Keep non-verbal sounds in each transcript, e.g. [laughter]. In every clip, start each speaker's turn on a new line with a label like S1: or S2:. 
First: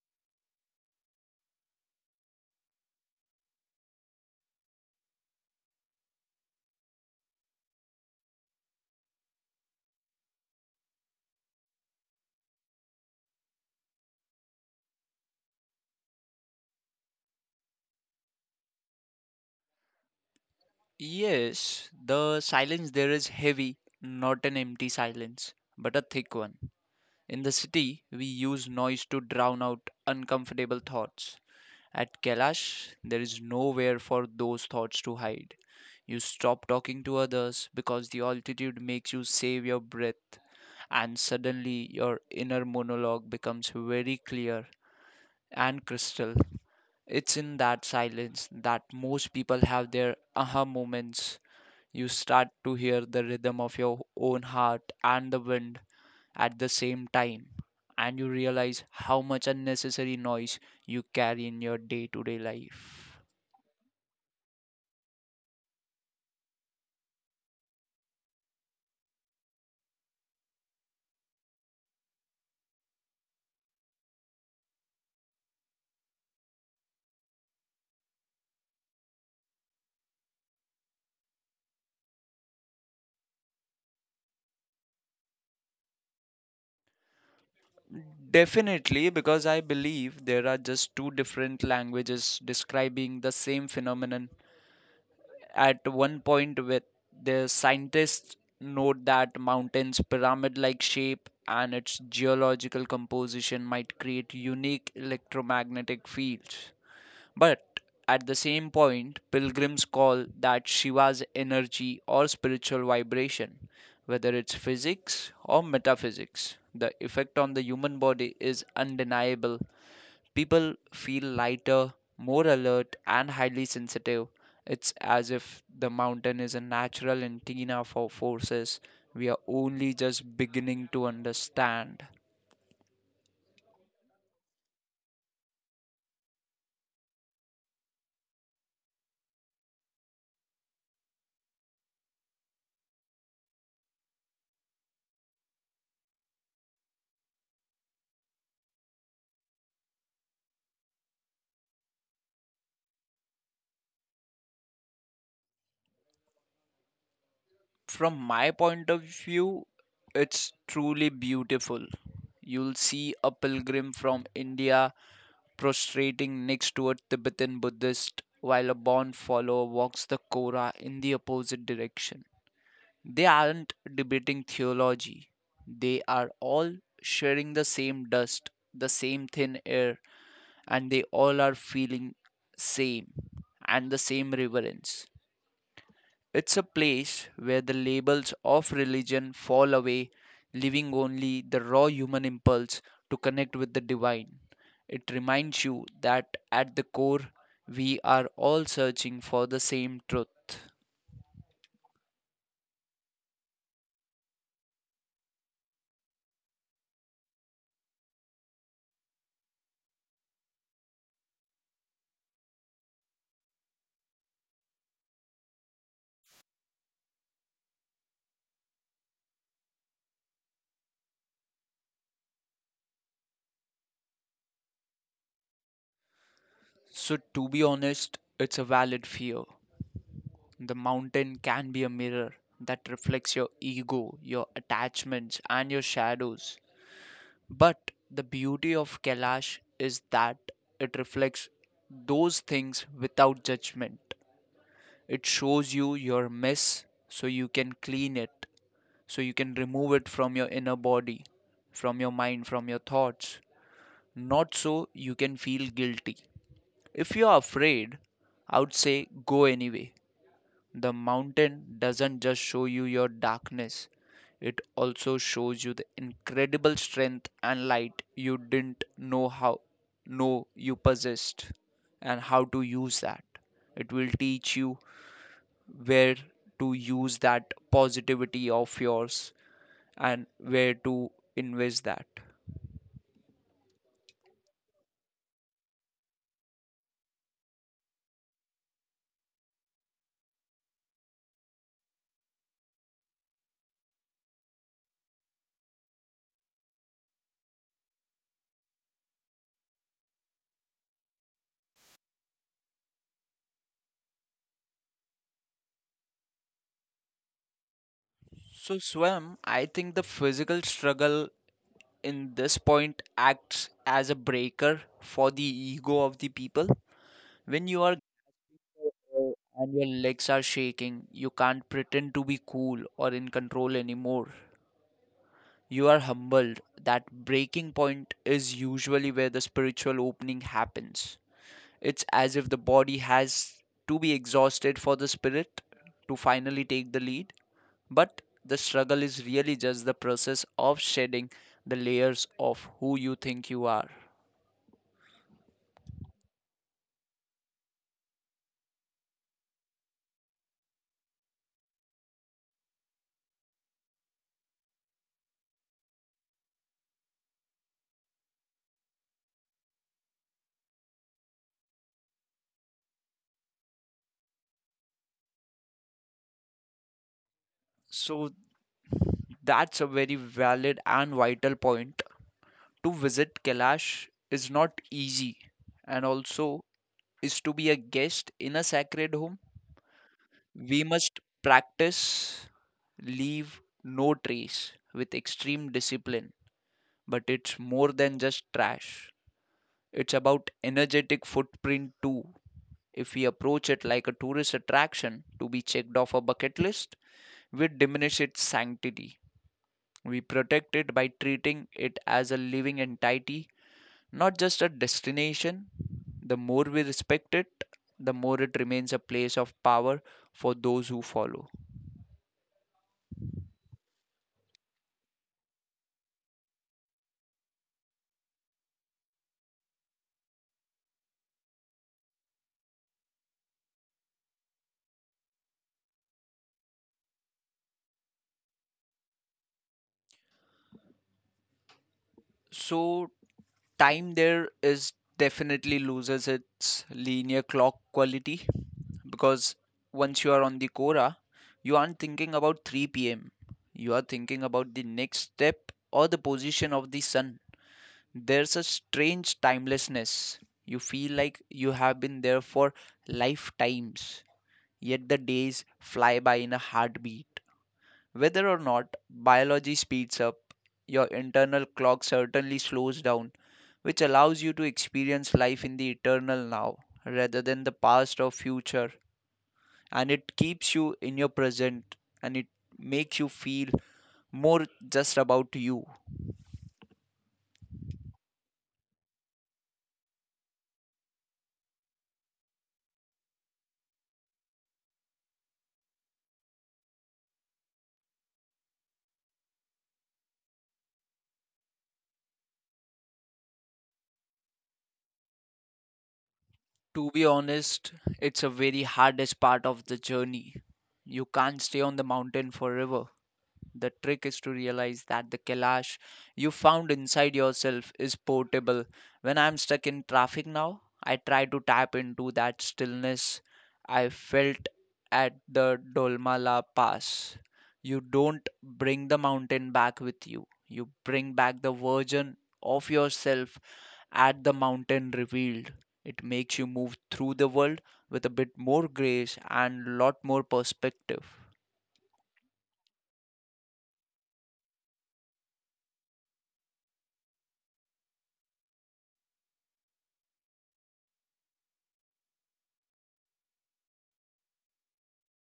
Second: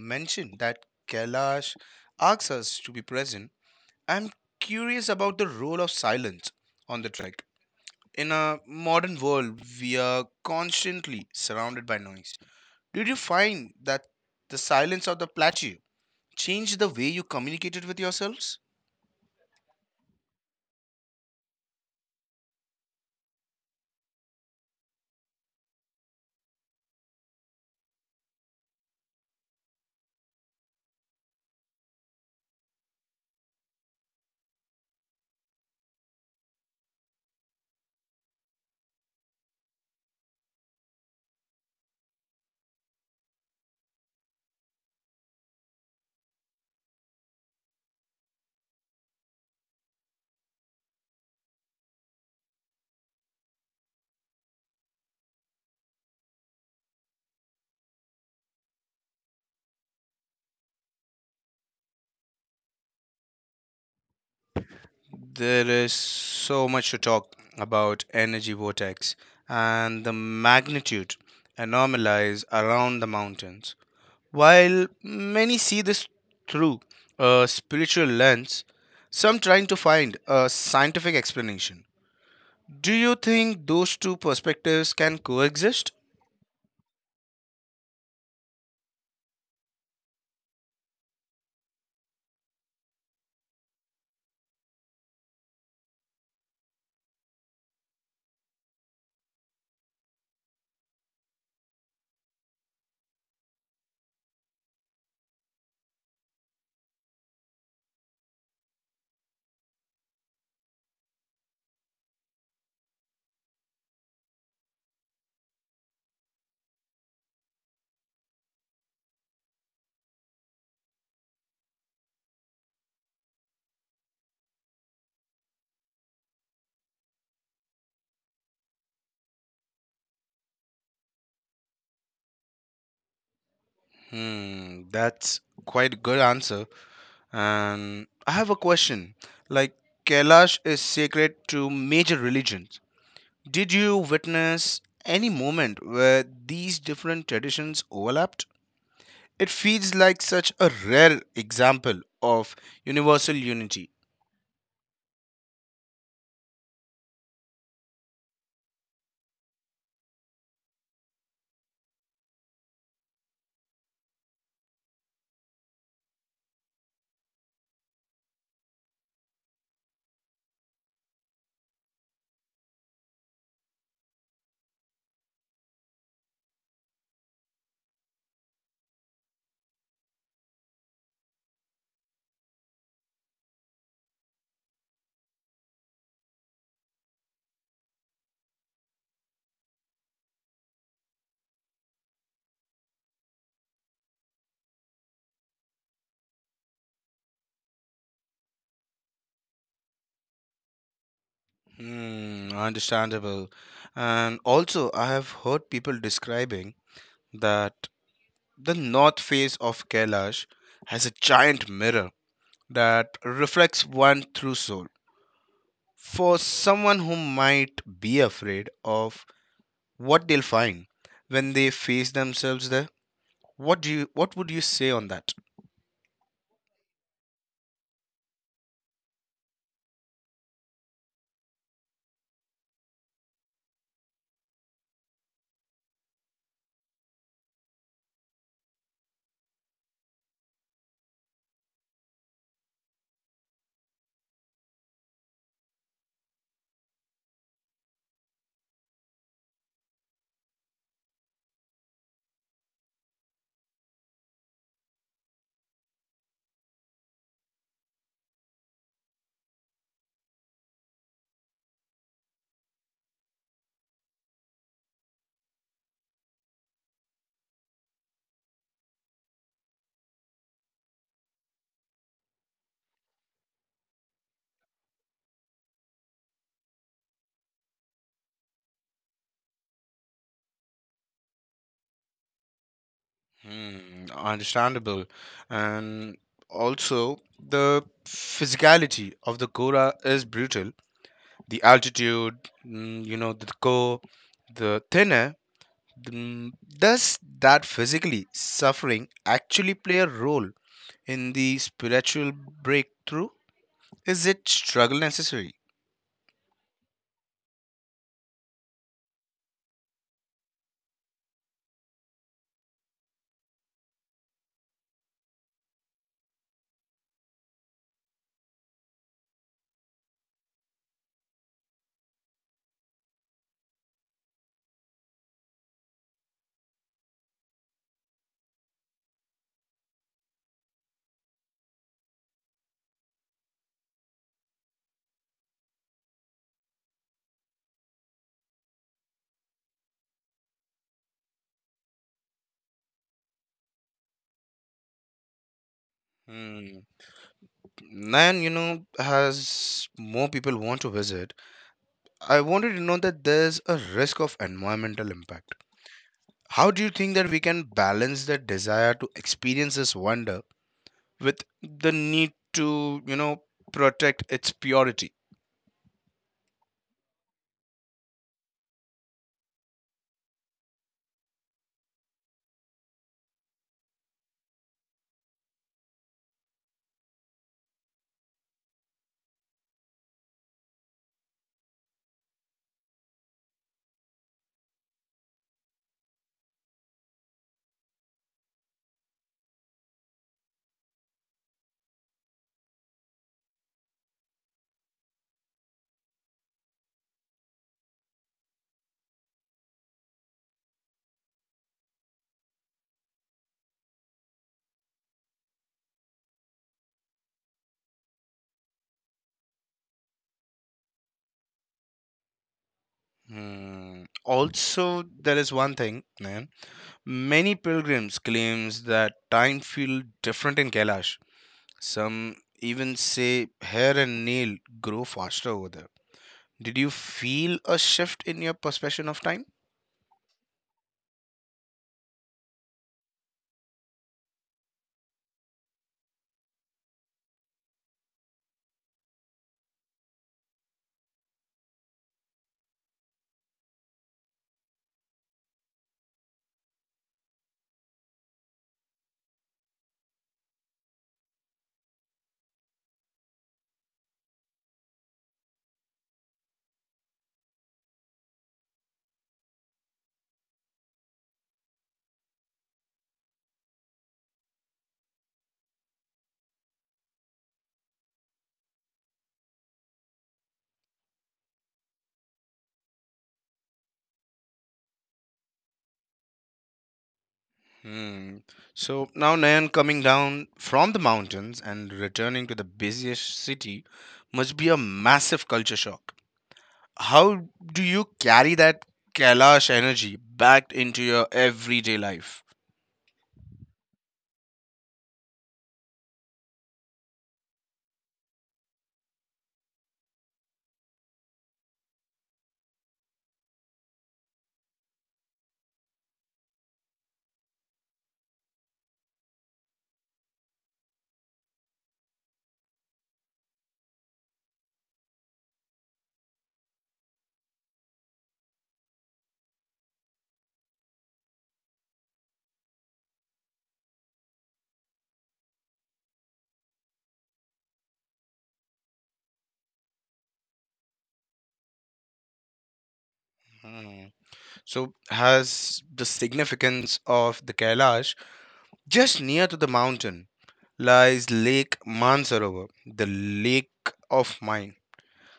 S1: mentioned that Kailash asks us to be present, I'm curious about the role of silence on the trek. In a modern world, we are constantly surrounded by noise. Did you find that the silence of the plateau changed the way you communicated with yourselves?
S2: Yes, the silence there is heavy, not an empty silence, but a thick one. In the city, we use noise to drown out uncomfortable thoughts. At Kailash, there is nowhere for those thoughts to hide. You stop talking to others because the altitude makes you save your breath, and suddenly your inner monologue becomes very clear and crystal. It's in that silence that most people have their aha moments. You start to hear the rhythm of your own heart and the wind at the same time, and you realize how much unnecessary noise you carry in your day to day life.
S1: There is so much to talk about energy vortex and the magnitude anomalies around the mountains. While many see this through a spiritual lens, some trying to find a scientific explanation. Do you think those two perspectives can coexist?
S2: Definitely, because I believe there are just two different languages describing the same phenomenon. At one point, with the scientists note that mountains' pyramid-like shape and its geological composition might create unique electromagnetic fields. But at the same point, pilgrims call that Shiva's energy or spiritual vibration, whether it's physics or metaphysics. The effect on the human body is undeniable. People feel lighter, more alert, and highly sensitive. It's as if the mountain is a natural antenna for forces we are only just beginning to understand.
S1: Hmm, that's quite a good answer. And I have a question. Like Kailash is sacred to major religions. Did you witness any moment where these different traditions overlapped? It feels like such a rare example of universal unity.
S2: From my point of view, it's truly beautiful. You'll see a pilgrim from India prostrating next to a Tibetan Buddhist while a born follower walks the Korah in the opposite direction. They aren't debating theology, they are all sharing the same dust, the same thin air, and they all are feeling same and the same reverence. It's a place where the labels of religion fall away, leaving only the raw human impulse to connect with the divine. It reminds you that at the core, we are all searching for the same truth.
S1: Hmm, understandable. And also, I have heard people describing that the north face of Kailash has a giant mirror that reflects one true soul. For someone who might be afraid of what they'll find when they face themselves there, what would you say on that?
S2: So, to be honest, it's a valid fear. The mountain can be a mirror that reflects your ego, your attachments, and your shadows. But the beauty of Kailash is that it reflects those things without judgment. It shows you your mess so you can clean it, so you can remove it from your inner body, from your mind, from your thoughts, not so you can feel guilty. If you are afraid, I would say go anyway. The mountain doesn't just show you your darkness, it also shows you the incredible strength and light you didn't know how know you possessed and how to use that. It will teach you where to use that positivity of yours and where to invest that.
S1: Hmm, understandable. And also, the physicality of the Gora is brutal the altitude, the core, the thinner. mm, Does that physically suffering actually play a role in the spiritual breakthrough? Is it struggle necessary?
S2: So, Swam, I think the physical struggle in this point acts as a breaker for the ego of the people. When you are uh, and your legs are shaking. You can't pretend to be cool or in control anymore. You are humbled. That breaking point is usually where the spiritual opening happens. It's as if the body has to be exhausted for the spirit to finally take the lead. But the struggle is really just the process of shedding the layers of who you think you are.
S1: Hmm. Nayan, you know, has more people want to visit. I wanted to know that there's a risk of environmental impact. How do you think that we can balance the desire to experience this wonder with the need to, you know, protect its purity?
S2: So that's a very valid and vital point. To visit Kailash is not easy, and also is to be a guest in a sacred home. We must practice leave no trace with extreme discipline. But it's more than just trash, it's about energetic footprint too. If we approach it like a tourist attraction to be checked off a bucket list, we diminish its sanctity. We protect it by treating it as a living entity, not just a destination. The more we respect it, the more it remains a place of power for those who follow.
S1: Hmm. Also, there is one thing, man. Many pilgrims claims that time feel different in Kailash. Some even say hair and nail grow faster over there. Did you feel a shift in your perception of time?
S2: So, time there is definitely loses its linear clock quality, because once you are on the Quora, you aren't thinking about 3 pm. You are thinking about the next step or the position of the sun. There's a strange timelessness. You feel like you have been there for lifetimes, yet the days fly by in a heartbeat. Whether or not biology speeds up, your internal clock certainly slows down, which allows you to experience life in the eternal now rather than the past or future. And it keeps you in your present and it makes you feel more just about you.
S1: Hmm. So now Nayan coming down from the mountains and returning to the busiest city must be a massive culture shock. How do you carry that Kailash energy back into your everyday life?
S2: To be honest, it's a very hardest part of the journey. You can't stay on the mountain forever. The trick is to realize that the Kailash you found inside yourself is portable. When I'm stuck in traffic now, I try to tap into that stillness I felt at the Dolmala Pass. You don't bring the mountain back with you, you bring back the version of yourself at the mountain revealed. It makes you move through the world with a bit more grace and lot more perspective.
S1: Mm. So, has the significance of the Kailash just near to the mountain lies Lake Mansarovar, the lake of mind.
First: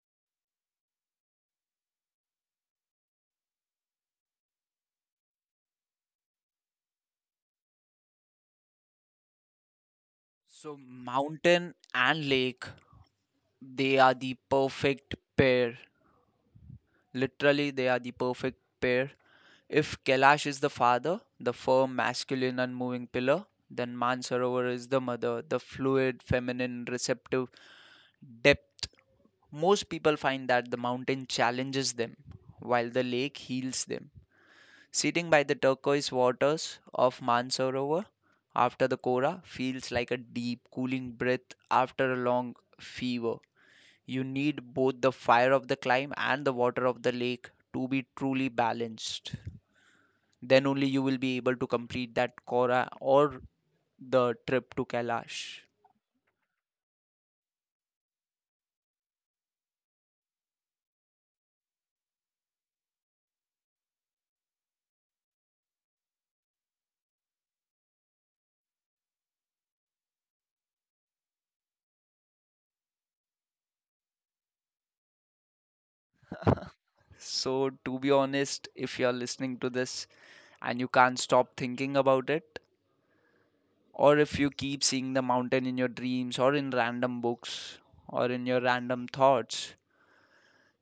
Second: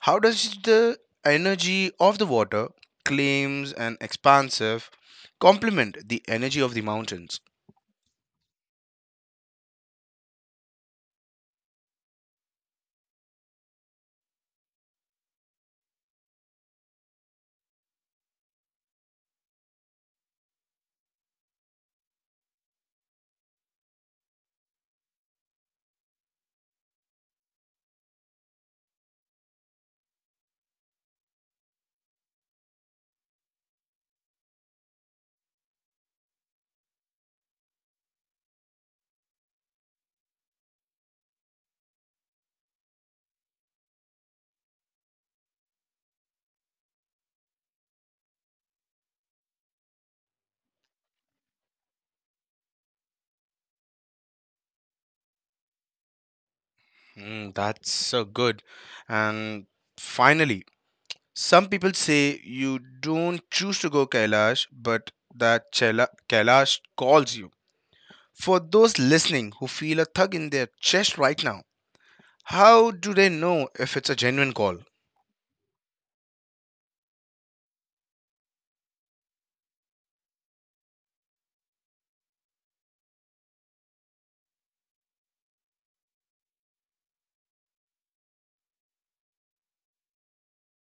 S1: How does the energy of the water claims an expansive complement the energy of the mountains?
S2: So mountain and lake, they are the perfect pair. Literally, they are the perfect pair. If Kailash is the father, the firm, masculine, unmoving pillar, then Mansarovar is the mother, the fluid, feminine, receptive depth. Most people find that the mountain challenges them, while the lake heals them. Sitting by the turquoise waters of Mansarovar after the Kora feels like a deep, cooling breath after a long fever. You need both the fire of the climb and the water of the lake to be truly balanced. Then only you will be able to complete that Kora or the trip to Kailash.
S1: Mm, that's so good. And finally, some people say you don't choose to go Kailash, but that Kailash calls you. For those listening who feel a tug in their chest right now, how do they know if it's a genuine call?
S2: So, to be honest, if you're listening to this and you can't stop thinking about it, or if you keep seeing the mountain in your dreams or in random books or in your random thoughts,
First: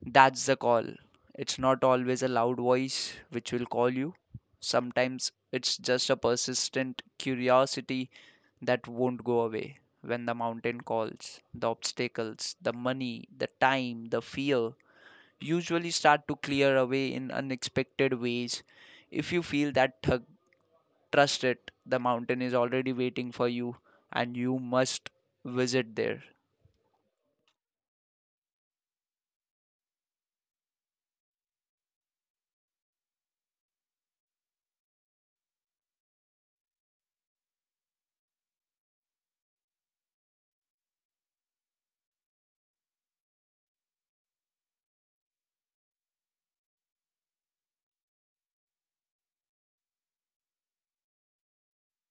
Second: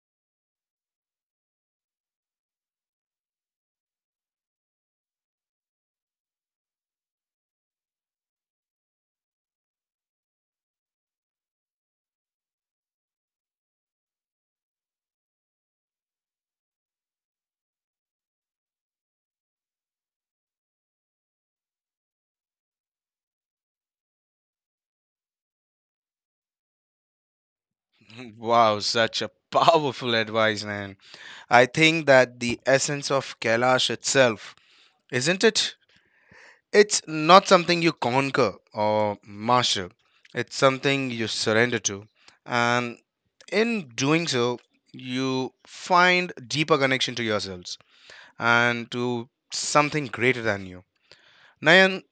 S2: that's the call. It's not always a loud voice which will call you. Sometimes it's just a persistent curiosity that won't go away. When the mountain calls, the obstacles, the money, the time, the fear usually start to clear away in unexpected ways. If you feel that tug, trust it, the mountain is already waiting for you, and you must visit there.
S1: [laughs] Wow, such a powerful advice, man. I think that the essence of Kailash itself, isn't it? It's not something you conquer or master, it's something you surrender to. And in doing so you find deeper connection to yourselves and to something greater than you, Nayan.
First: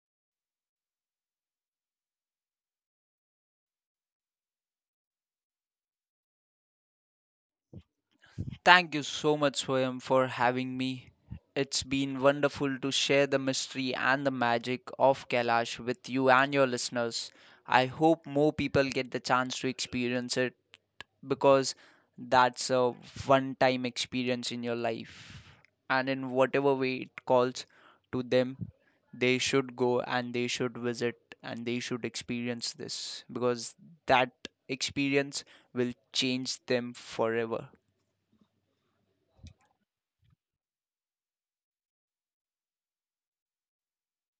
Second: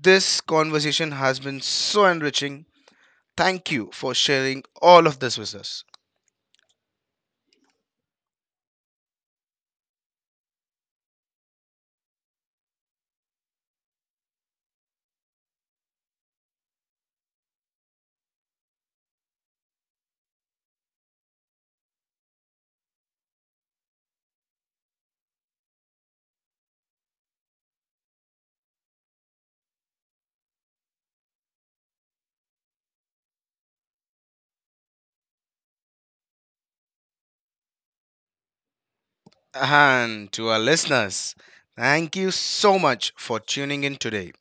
S1: This conversation has been so enriching. Thank you for sharing all of this with us.
S2: Thank you so much, Swayam, for having me. It's been wonderful to share the mystery and the magic of Kailash with you and your listeners. I hope more people get the chance to experience it because that's a one time experience in your life. And in whatever way it calls to them, they should go and they should visit and they should experience this because that experience will change them forever.
S1: And to our listeners, thank you so much for tuning in today.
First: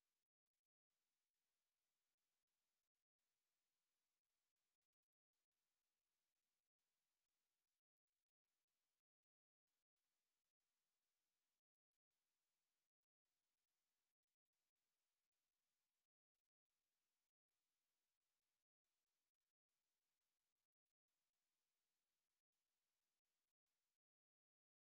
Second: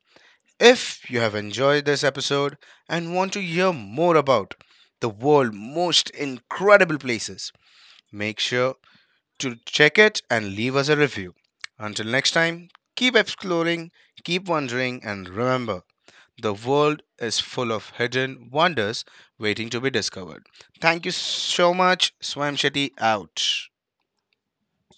S1: If you have enjoyed this episode and want to hear more about the world's most incredible places, make sure to check it and leave us a review. Until next time, keep exploring, keep wondering, and remember the world is full of hidden wonders waiting to be discovered. Thank you so much. Swam Shetty out.